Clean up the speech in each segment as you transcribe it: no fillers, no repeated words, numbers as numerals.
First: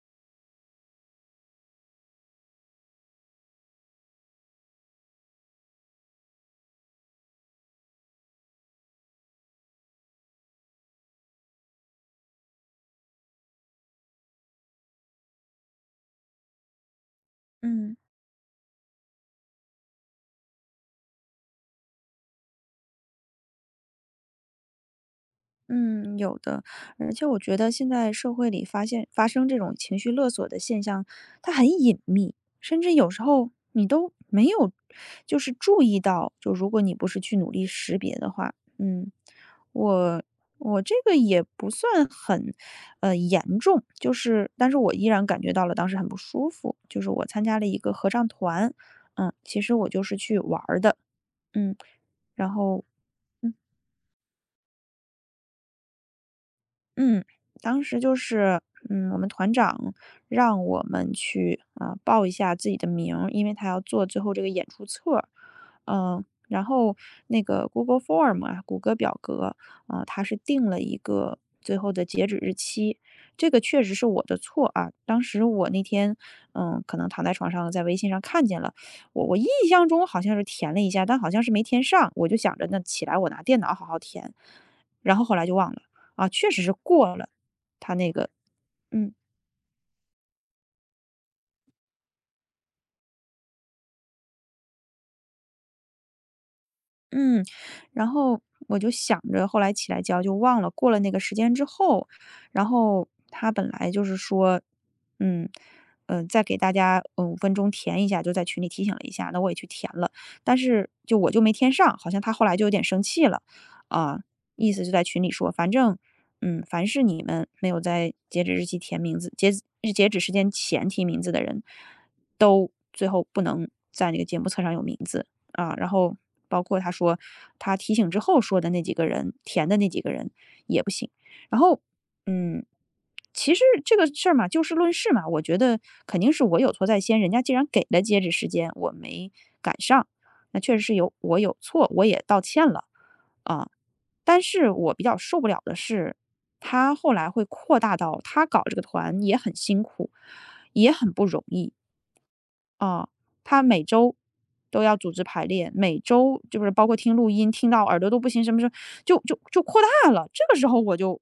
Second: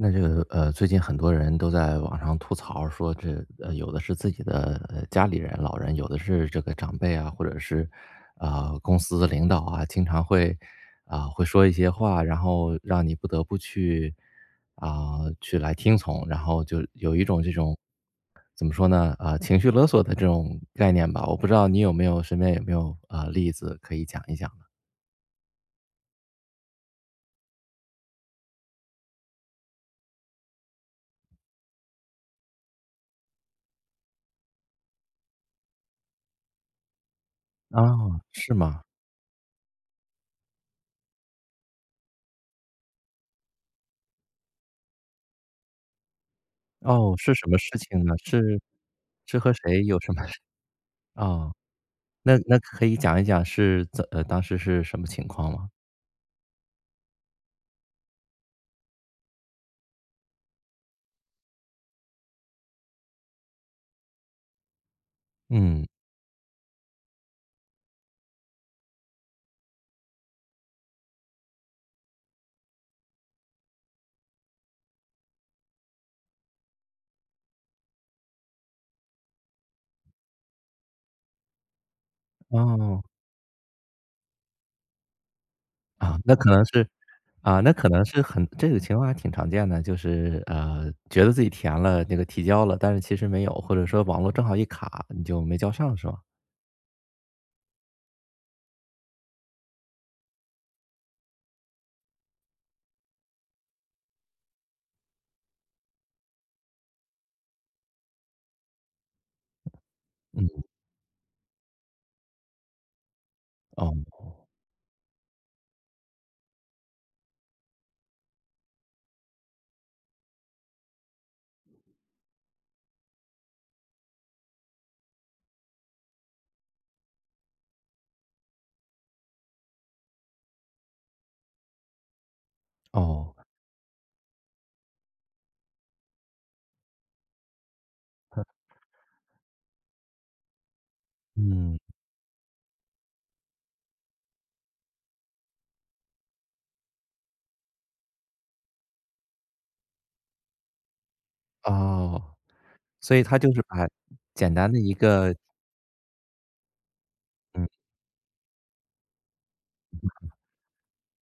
那这个最近很多人都在网上吐槽说有的是自己的家里人、老人，有的是这个长辈啊，或者是公司的领导啊，经常会说一些话，然后让你不得不去来听从，然后就有一种这种嗯怎么说呢情绪勒索的这种概念吧。我不知道你有没有身边有没有例子可以讲一讲嗯，有的，而且我觉得现在社会里发生这种情绪勒索的现象，它很隐秘，甚至有时候你都没有，就是注意到，就如果你不是去努力的识别啊、的是话，吗？我我这个也不算很，严重，就是，但是我依然感觉到了当时很不舒服，就是哦，我是参什加么了事一个情合呢？唱是团。嗯，是和其实谁我有就什是么去事。玩儿的。哦，嗯，那然那后。可以讲一讲嗯是怎呃，当时是什么情况吗？嗯，当时就是，嗯，我们团长让我们去报一下自己的名儿，因为他要做最后这个演出册。嗯。然后那个 Google Form, 啊，谷歌表格，啊、他是定了一个最后的截止日期，这个确实是我的错啊。当时我那天，嗯，可能躺在床上，在微信上看见了，我印象中好像是填了一下，但好像是没填上，我就想着那哦。起来我拿电脑好好填，然后后来就忘了。啊，啊，那确可实能是是过了。啊，那可他能那是个很这个情况嗯。还挺常见的，就是觉得自己填了那个提交了，但是其实没有，或者说网络正好一卡，你就没交上是吗？嗯，然后我就想着后来起来交就忘了，过了那个时间之后，然后他本来就是说，嗯，嗯,再给大家五分钟填一下，就在群里提醒了一下，那我也去填了，嗯。但是我就没填上，好像他后来就有点生气了。哦。啊、意思就在群里说，反正，嗯，凡是你们没有在截止日期填名字、截止时间前提名字的人，都最后不能在那个节目册上有名字。啊，然后包括他说他提醒之后说的那几个人，填的那几个人也不行。然后，嗯，哦。其实这个事儿嘛，就事论事嘛，我觉得肯定是我有错在先，人家既然给了截止时间，我没赶上，那确实是我有嗯。错，我也道歉了啊。但是我比较受不了的是，他后来会扩大到他搞这个团也很辛苦，也很不容易。哦。啊，所以他就是他每把周简单的都一要组织个。排练，每周就是包括听录音，嗯。听到耳朵都不行，什么什么，就扩大了。这个时候我就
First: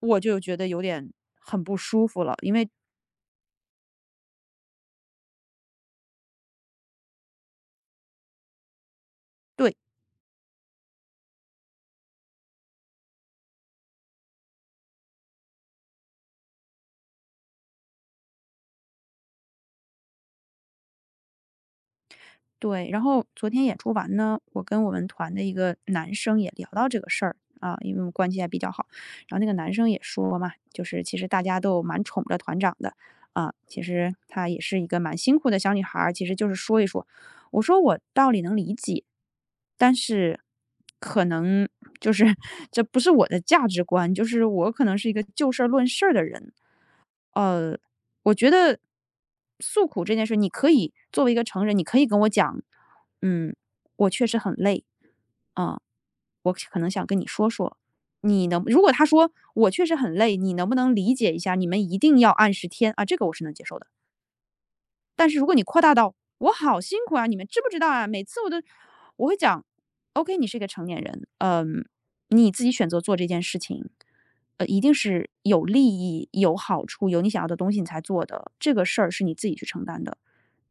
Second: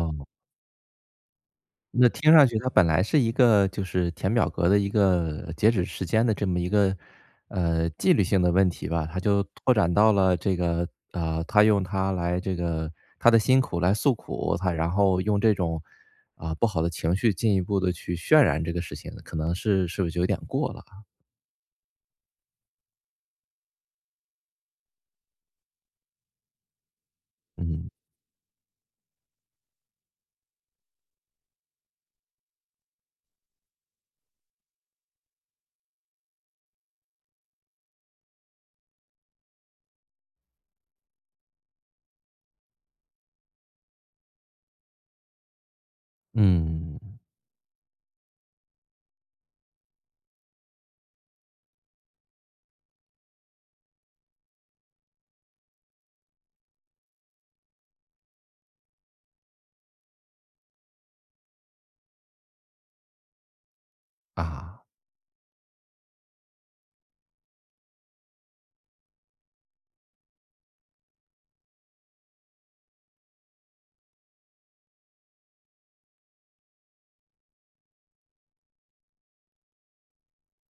我就觉得有点很不舒那服听了，上因去为它本来是一个就是填表格的一个截止时间的这么一个纪律性的问题吧，它就对。拓展到了这个，他用他的辛苦来诉苦，他然后用这种，啊，不好的情绪进一步的去渲染这个事情，可能是不是就有点过了啊。对，然后昨天演出完呢，我跟我们团的一个男生也聊到这个事儿啊，嗯。因为我们关系还比较好。然后那个男生也说嘛，就是其实大家都蛮宠着团长的啊，其实她也是一个蛮辛苦的小女孩儿，其实就是说一说。我说我道理能理解，但是可能就是 这不是我的价值观，就是我可能是一个就事儿论事儿的人。嗯。呃，我觉得诉苦这件事，你可以作为一个成人，你可以跟我讲，嗯，我确实很累，啊、我可能想跟你说说，你能如果他说我确实很累，你能不能理解一下？你们一定要按时添啊，这个我是能接受的。啊。但是如果你扩大到我好辛苦啊，你们知不知道啊？每次我都我会讲，OK,你是一个成年人，嗯，你自己选择做这件事情。一定是有利益、有好处、有你想要的东西你才做的，这个事儿是你自己去承担的，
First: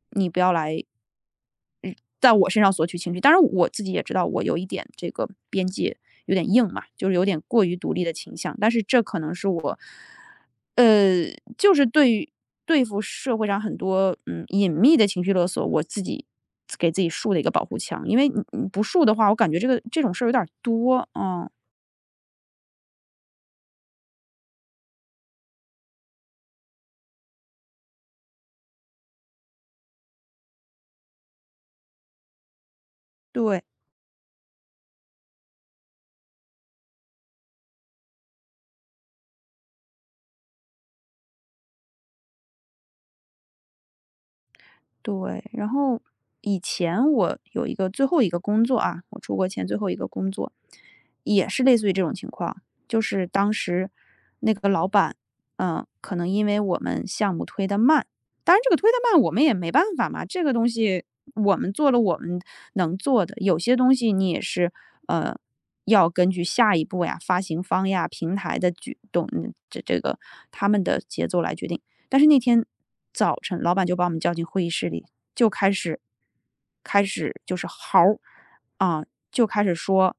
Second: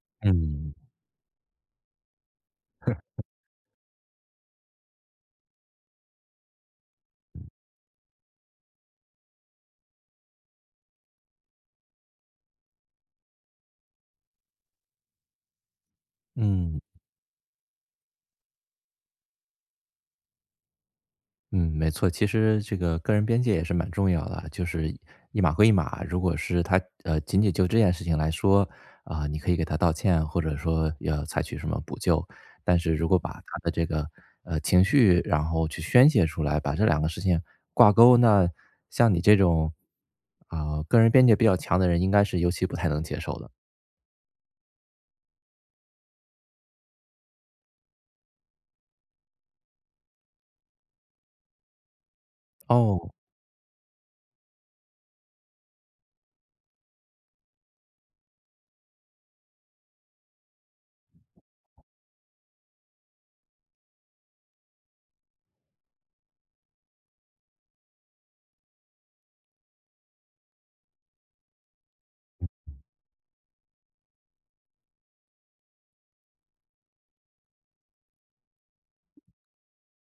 你不要嗯。来在我身上索取情绪。当然，我自己也知道我有一点这个边界有点硬嘛，就是有点过于独立的倾向，但是这可能是我，呃，就是对付社会上很多嗯隐秘的情绪勒索，我自己嗯。给自己竖的一个保护墙，因为你不竖的话，我感觉这个这种事儿有点儿多啊。嗯，嗯，没错，其实这个个人边界也是蛮重要的啊，就是一码归一码。如果是他仅仅就这件事情来说，啊、你可以给他道歉，或者说要采取什么补救。但是如果把他对。的这个情绪，然后去宣泄出来，把这两个事情挂钩，那像你这种啊、个人边界比较强的人，应该是尤其不太能接受的。对，然后以前我有一个最后一个工作啊，我出国前最后一个工作，也是类似于这种情况，就哦。是当时那个老板，可能因为我们项目推得慢，当然这个推得慢我们也没办法嘛，这个东西我们做了我们能做的，有些东西你也是，呃要根据下一步呀、发行方呀、平台的举动，这个他们的节奏来决定。但是那天早晨，老板就把我们叫进会议室里，就开始就是嚎，啊、呃就开始说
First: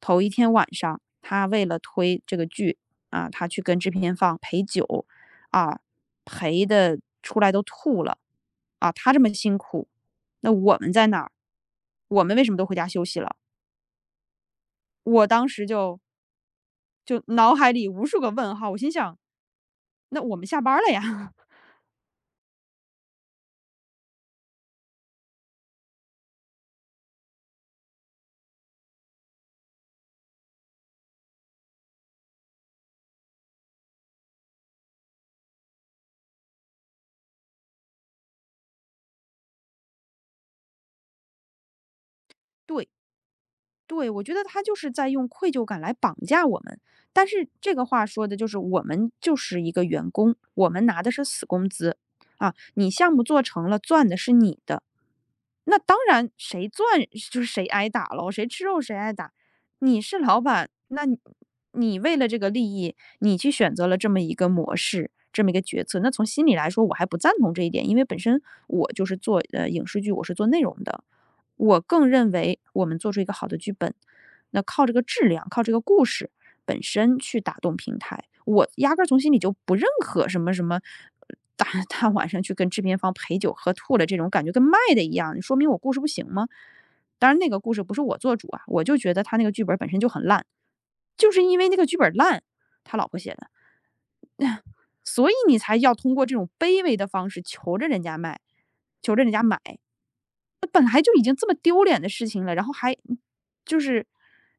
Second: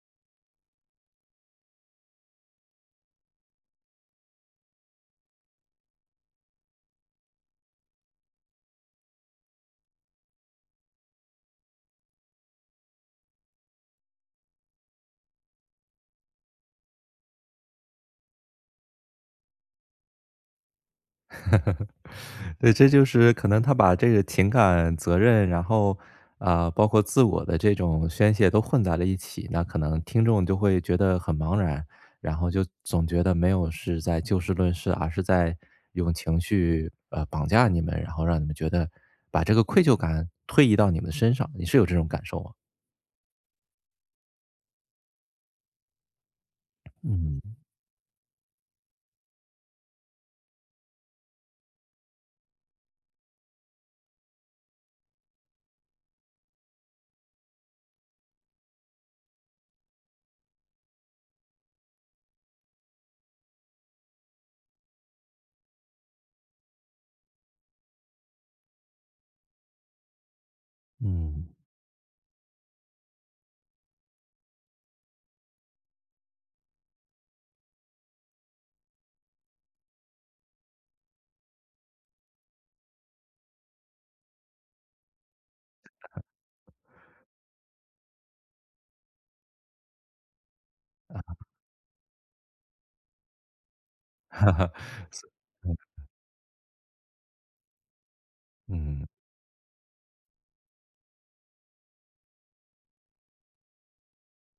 头一天晚上他为了推这个剧，他去跟制片方陪酒，啊，呃陪的出来都吐了，他这么辛苦，那我们在哪儿？我们为什么都回家休息了？我当时就脑海里无数个问号，我心想，那我们下班了呀？对，这就是可能他把这个情感责任，然后包括自我的这种宣泄都混在了一起，那可能听众就会觉得很茫然，然后就总觉得没有是在就事论事，而是在用情绪绑架你们，然后让你们觉得把这个愧疚感推移到你们身上，你是有这种感受 吗？对。对，我觉得他就是在用愧疚感来绑架我们。但是嗯。这个话说的就是我们就是一个员工，我们拿的是死工资啊，你项目做成了，赚的是你的。那当然谁赚就是谁挨打喽，谁吃肉谁挨打。你是老板，那你为了这个利益，你去选择了这么一个模式，这么一个决策。那从心里来说，我还不赞同这一点，因为本身我就是做影视剧，我是做内容的，嗯。 我更认为我们做出一个好的剧本，那靠这个质量，靠这个故事本身去打动平台。我压根儿从心里就不认可什么什么，大大晚上去跟制片方陪酒喝吐了这种感觉，跟卖的一样，你说明我故事不行吗？当然，那个故事不是我做主啊，我就觉得他那个剧本本身就很烂，就是因为那个剧本烂，他老婆写的。所以你才要通过这种卑微的方式求着人家卖，嗯。求着人家买，还就已经这么丢脸的事情了，然后还就是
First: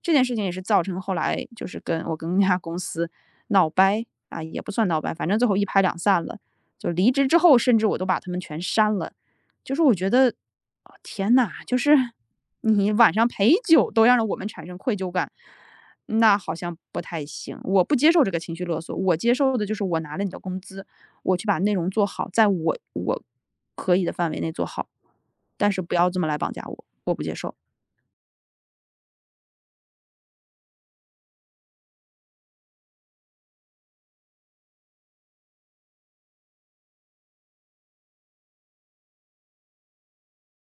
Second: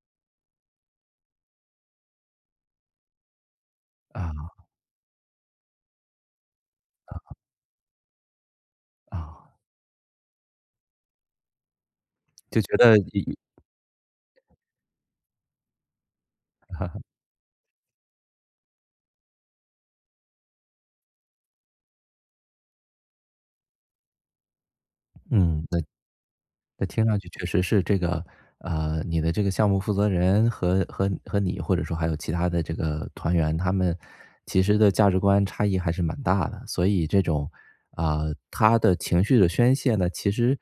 这件事情也是造成后来就是我跟那家公司闹掰啊，啊。也不算闹掰，反正最后一拍两散了。就离职之后，甚至我都把他们全删了。啊，就是我觉得，哦天呐，就是就觉你得晚上一陪酒都让我们产生愧疚感，那好像不太行。我不接受这个情绪勒索，我接受的就是我拿了你的工资，我去把内容做好，在我可以的范围内做好，嗯。但是不要这么来绑架我，那听我上不去接确受。实是这个，呃，你的这个项目负责人和你，或者说还有其他的这个团员，他们其实的价值观差异还是蛮大的。所以这种，啊、他的情绪的宣泄呢，其实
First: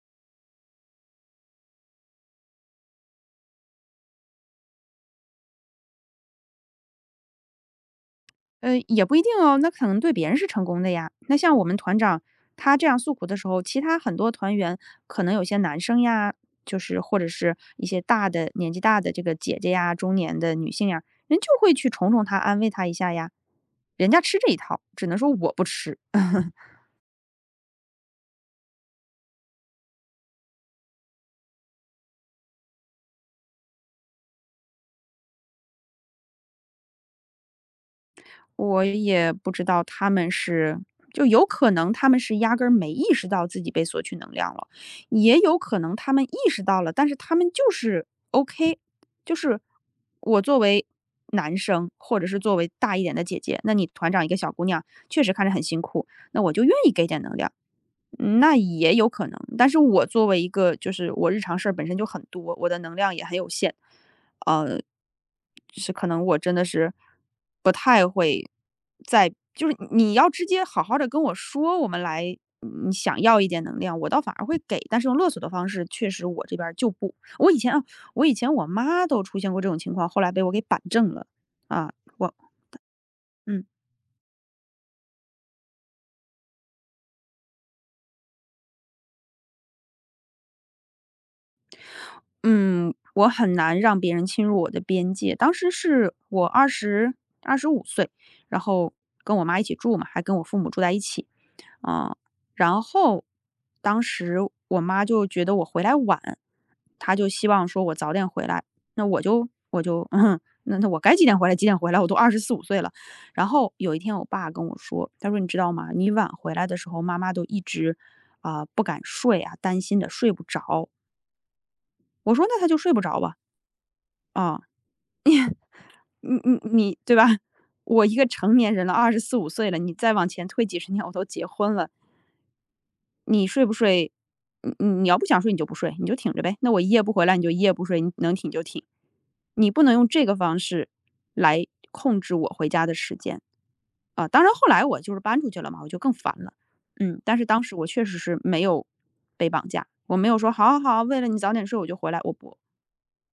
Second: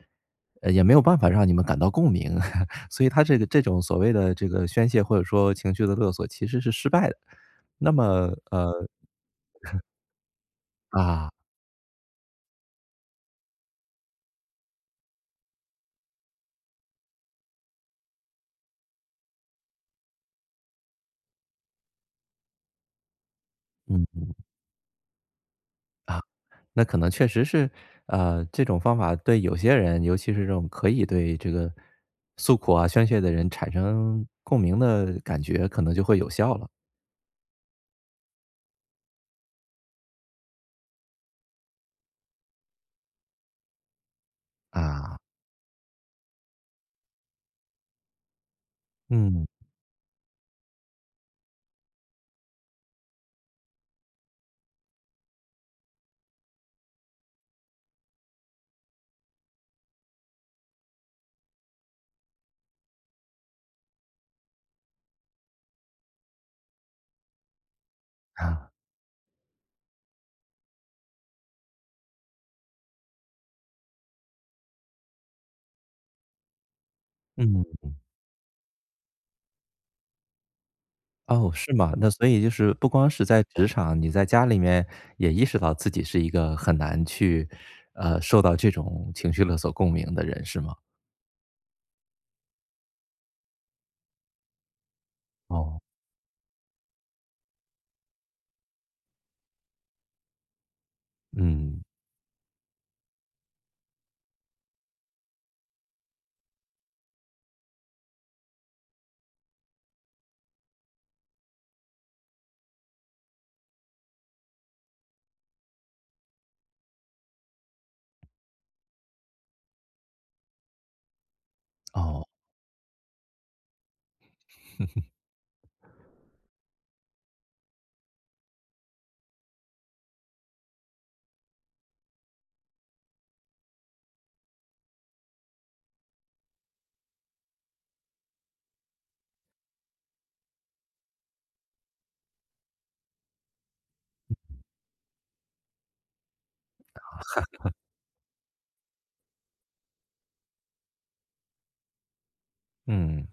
也没有办法让你们感到共鸣，所以他这个这种所谓的这个宣泄或者说情绪的勒索，其实是失败的。那么，呃，也不一定哦，那可能对别人是成功的呀。啊。那像我们团长他这样诉苦的时候，其他很多团员可能有些男生呀，就是或者是一些大的年纪大的这个姐姐呀、中年的女性呀，人就会去宠宠他、安慰他一下呀。人家嗯。吃这一套，只能说我不吃。啊。那可能确实是，呃，这种方法对有些人，尤其是这种可以对这个诉苦啊、宣泄的人产生共鸣的感觉，可能就会有效了。我也不知道他们是就有可能他们是压根儿没意识到自己被索取能量了，啊。也有可能他们意识到了，但是他们就是 OK,就嗯。是我作为男生，或者是作为大一点的姐姐，那你团长一个小姑娘，确实看着很辛苦，那我就愿意给点能量，嗯那也有可能。但是我作为一个，就是我日常事儿本身就很多，我的能量也很有限。呃，是可能我真的是，啊。就是你要直接好好的跟我说，我们来你想要一点能量，我倒反而会给，但是用勒索的方式，确实我这边儿就不，我以嗯。前啊，我以前我妈都出现过这种情况，后来被我给板正了。哦，是啊，吗？那所我以就是不光是在嗯。职场，你在家里面也意识到自己是一个很难去，呃，受到这种情绪勒索共鸣的人，是吗？嗯，我很难让别人侵入我的边界。当时哦。是我25岁，然后跟我妈一起住嘛，还跟我父母住在一起。嗯。啊，然后当时我妈就觉得我回来晚，她就希望说我早点回来。那我就 嗯，那我该几点回来几点回来，我都二十四五岁了。然后有一天我爸跟我说，他说：“你知道吗？你晚回来的时候，妈妈都一直，啊，不敢睡啊，担心的睡不着。”哦。我说：“那他就睡不着吧。”啊，你对吧？我一个成年人了二十四五岁了，你再往前推几十年，我都结婚了。你睡不睡，你要不想睡你就不睡，你就挺着呗，那我一夜不回来你就一夜不睡，你能挺就挺。你不能用这个方式来控制我回家的时间。当然，后来我就是搬出去了嘛，我就更烦了。嗯，但是当时我确实是没有被绑架，我没有说好好好，为了你早点睡我就回来，我不，嗯。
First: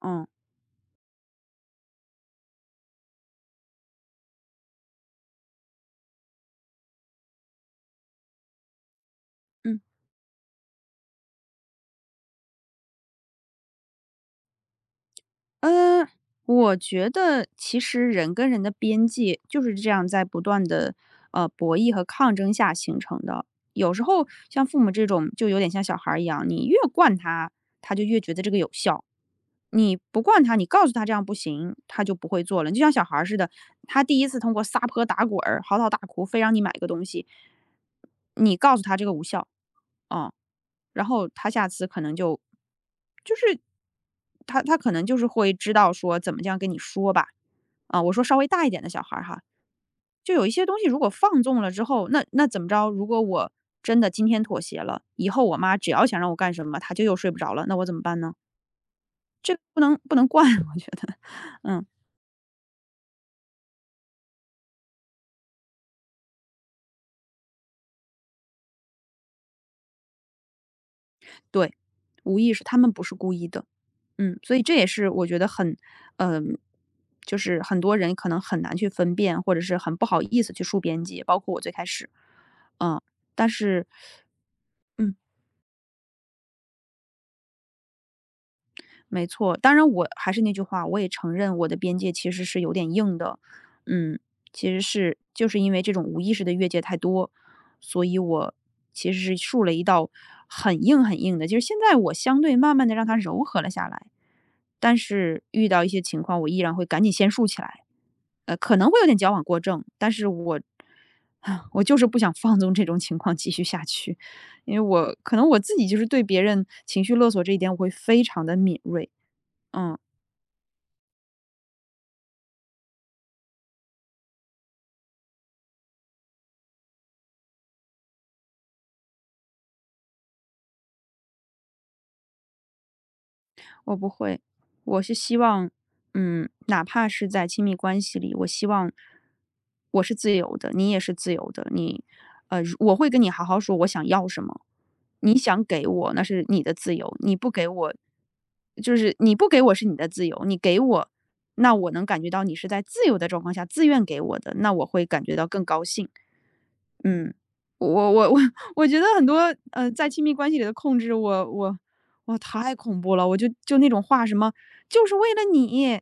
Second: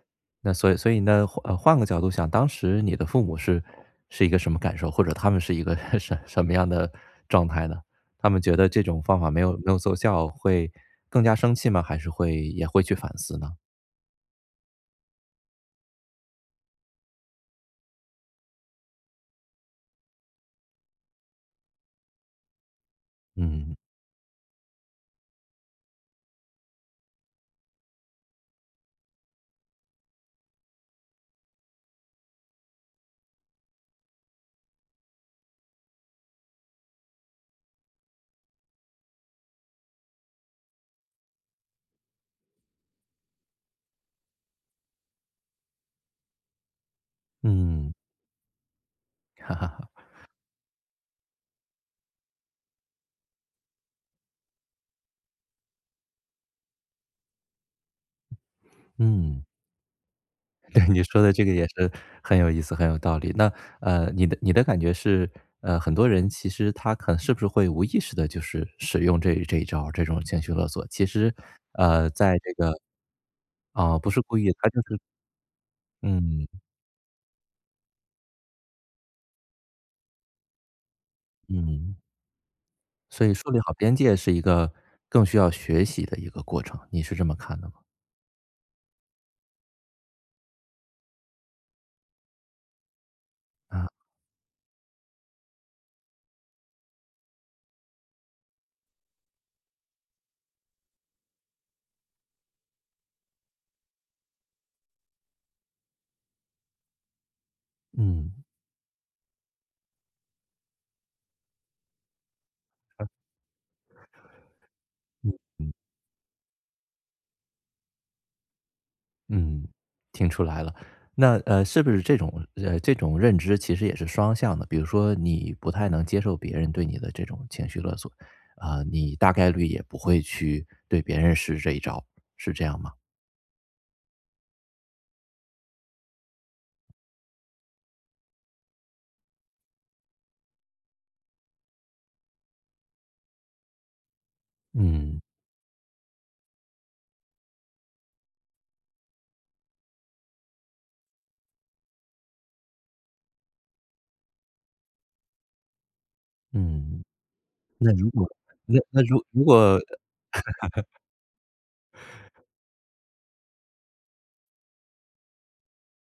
嗯那所以呢，换个角度想，当时你的父母是是一个什么感受？或者他们是一个 什么样的状态呢？他们觉得这种方法没有嗯。奏效，会更加生气吗？还是会也会去反思呢？嗯，我觉得其实人跟人的边界就是这样在不断的博弈和抗争下形成的。嗯。有时候像父母这种，就有点像小孩儿一样，你越惯他，他就越觉得这个有效；你不惯他，你告诉他这样不行，他就不会做了。就像小孩儿似的，他第一次通过撒泼打滚儿、嚎啕大哭，非让你买个东西，你告诉他这个无效，啊、然后他下次可能就是他可能就是会知道说怎么这样跟你说吧。嗯。啊，我说稍微大一点的小孩儿哈，哈哈哈。就有一些东西如果放纵了之后，那那怎么着？如果我真的今天妥协了，以后我妈只要想让我干什么，她就又睡不着了，那我怎么办呢？嗯。这个不能不能惯，我觉对你得，说的这个也嗯。是很有意思，很有道理。那你的感觉是，很多人其实他可能是不是会无意识的，就是使用这一招这种情绪勒索？其实，对，呃，在无意这识，个他们不是故意的。不是嗯，故意的，所以他这就也是是我觉得很，嗯。嗯、就是很多人可能很难去分辨，或者是很不好意思去竖边界，包括我最开嗯，始。嗯，所以但树立好是，边界是一个嗯，更需要学习的一个过程，你是这么看的吗？没错，当然我还是那句话，我也承认我的边界其实是有点硬的。啊。嗯，其实是就是因为这种无意识的越界太多，所以我其实是竖了一道很硬很硬的，就是现在我相对慢慢的让它柔和了下来，但是遇到一些情况，我依然会赶紧先竖起来。嗯。可能会有点矫枉过正，但是我，啊，我就是不想放纵这种情况继续下去，因为我可能我嗯。自己就是对别人情绪勒索这一点，我会非常的敏锐。嗯，嗯，听出来了。那是不是这种这种认知其实也是双向的？比如说你不太能接受别人对你的这种情绪勒索，啊、你大概率也不会去对别人使这一招，是这样吗？我不会，我是希望，嗯，哪怕是在亲密关系里，我希望我是自由的，你也是自由的。你，呃，如我会跟你好好说我想要什么，嗯。你想给我那是你的自由，你不给我，就是你不给我是你的自由，你给我，那我能感觉到你是在自由的状况下自愿给我的，那我会感觉到更高兴。嗯。嗯。我那如果我我那我觉那得如很如多果在亲密关系里的控制，我太恐怖了！我就那种话，什么就是为了你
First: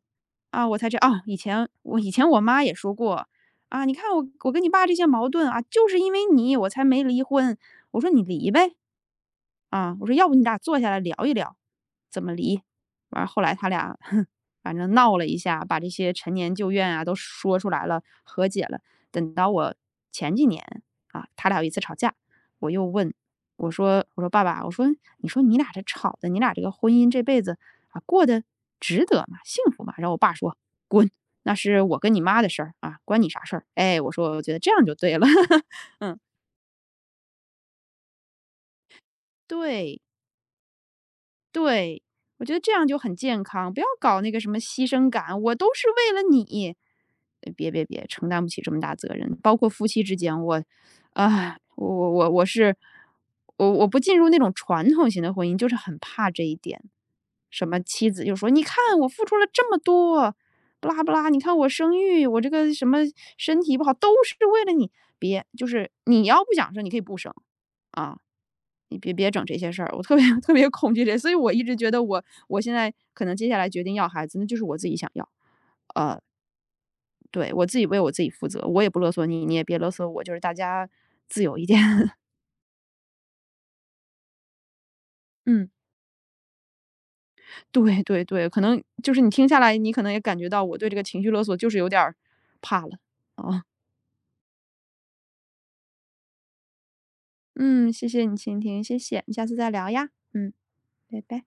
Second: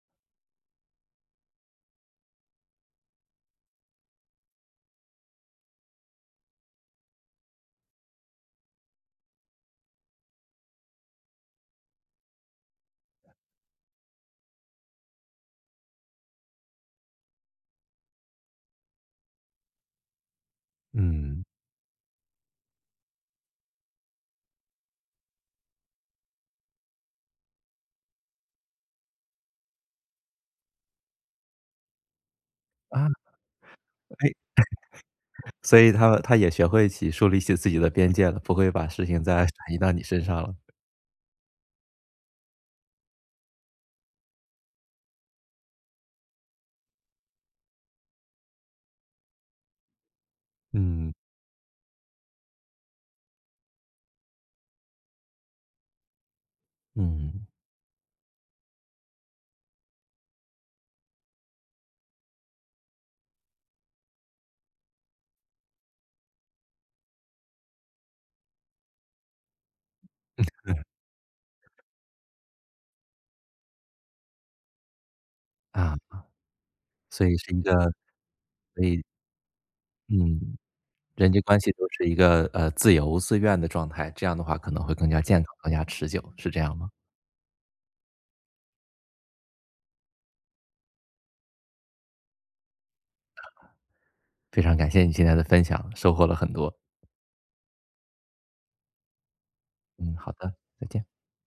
啊，我才这啊。以前我妈也说过啊，你看我跟你爸这些矛盾啊，就是因为你我才没离婚。我说你离呗啊，我说要不你俩坐下来聊一聊，怎么离？完后来他俩 反正闹了一下，把这些陈年旧怨啊都说出来了，和解了。等到我前几年，啊，嗯。他俩有一次吵架，我又问我说：“我说爸爸，我说你说你俩这吵的，你俩这个婚姻这辈子啊，过得值得吗？幸福吗？”然后我爸说：“滚，那是我跟你妈的事儿啊，啊，关你啥事儿？”哎，我说我觉得这样就对了。所 以他也学会起树立起自己的边界了，不会把事情再转移到对，你身上了。对，我觉得这样就很健康，不要搞那个什么牺牲感，我都是为了你。别别别，承担不起这么大责任，包括夫妻之间，我，嗯。啊，我是，我不进入那种传统型的婚姻，就是很怕这一点。嗯。什么妻子就说：“你看我付出了这么多，不拉不拉，你看我生育，我这个什么身体不好，都是为了你。”别，就是你要不想生，你可以不生，你别整这些事儿，我特别特别恐惧这，所以我一直觉得我现在可能接下来决定要孩子，那就是我自己想要。啊，啊、呃所以对是一我自己个为我自己负责，我所也不以。勒索你，你也别勒索我，就是大嗯。家人际自由关一系点。都是一 个，自由自愿的状态，这样的话可能会更加健康、嗯，更加持久，是这样吗？对对对，可能就是你听下来，你可能也感觉到我对这个情绪勒索就是有点儿怕了啊。哦非常感谢你今天的分享，收获了很多。嗯，谢谢你倾听，谢谢，下次再聊呀。嗯，好嗯，的，再见。拜拜。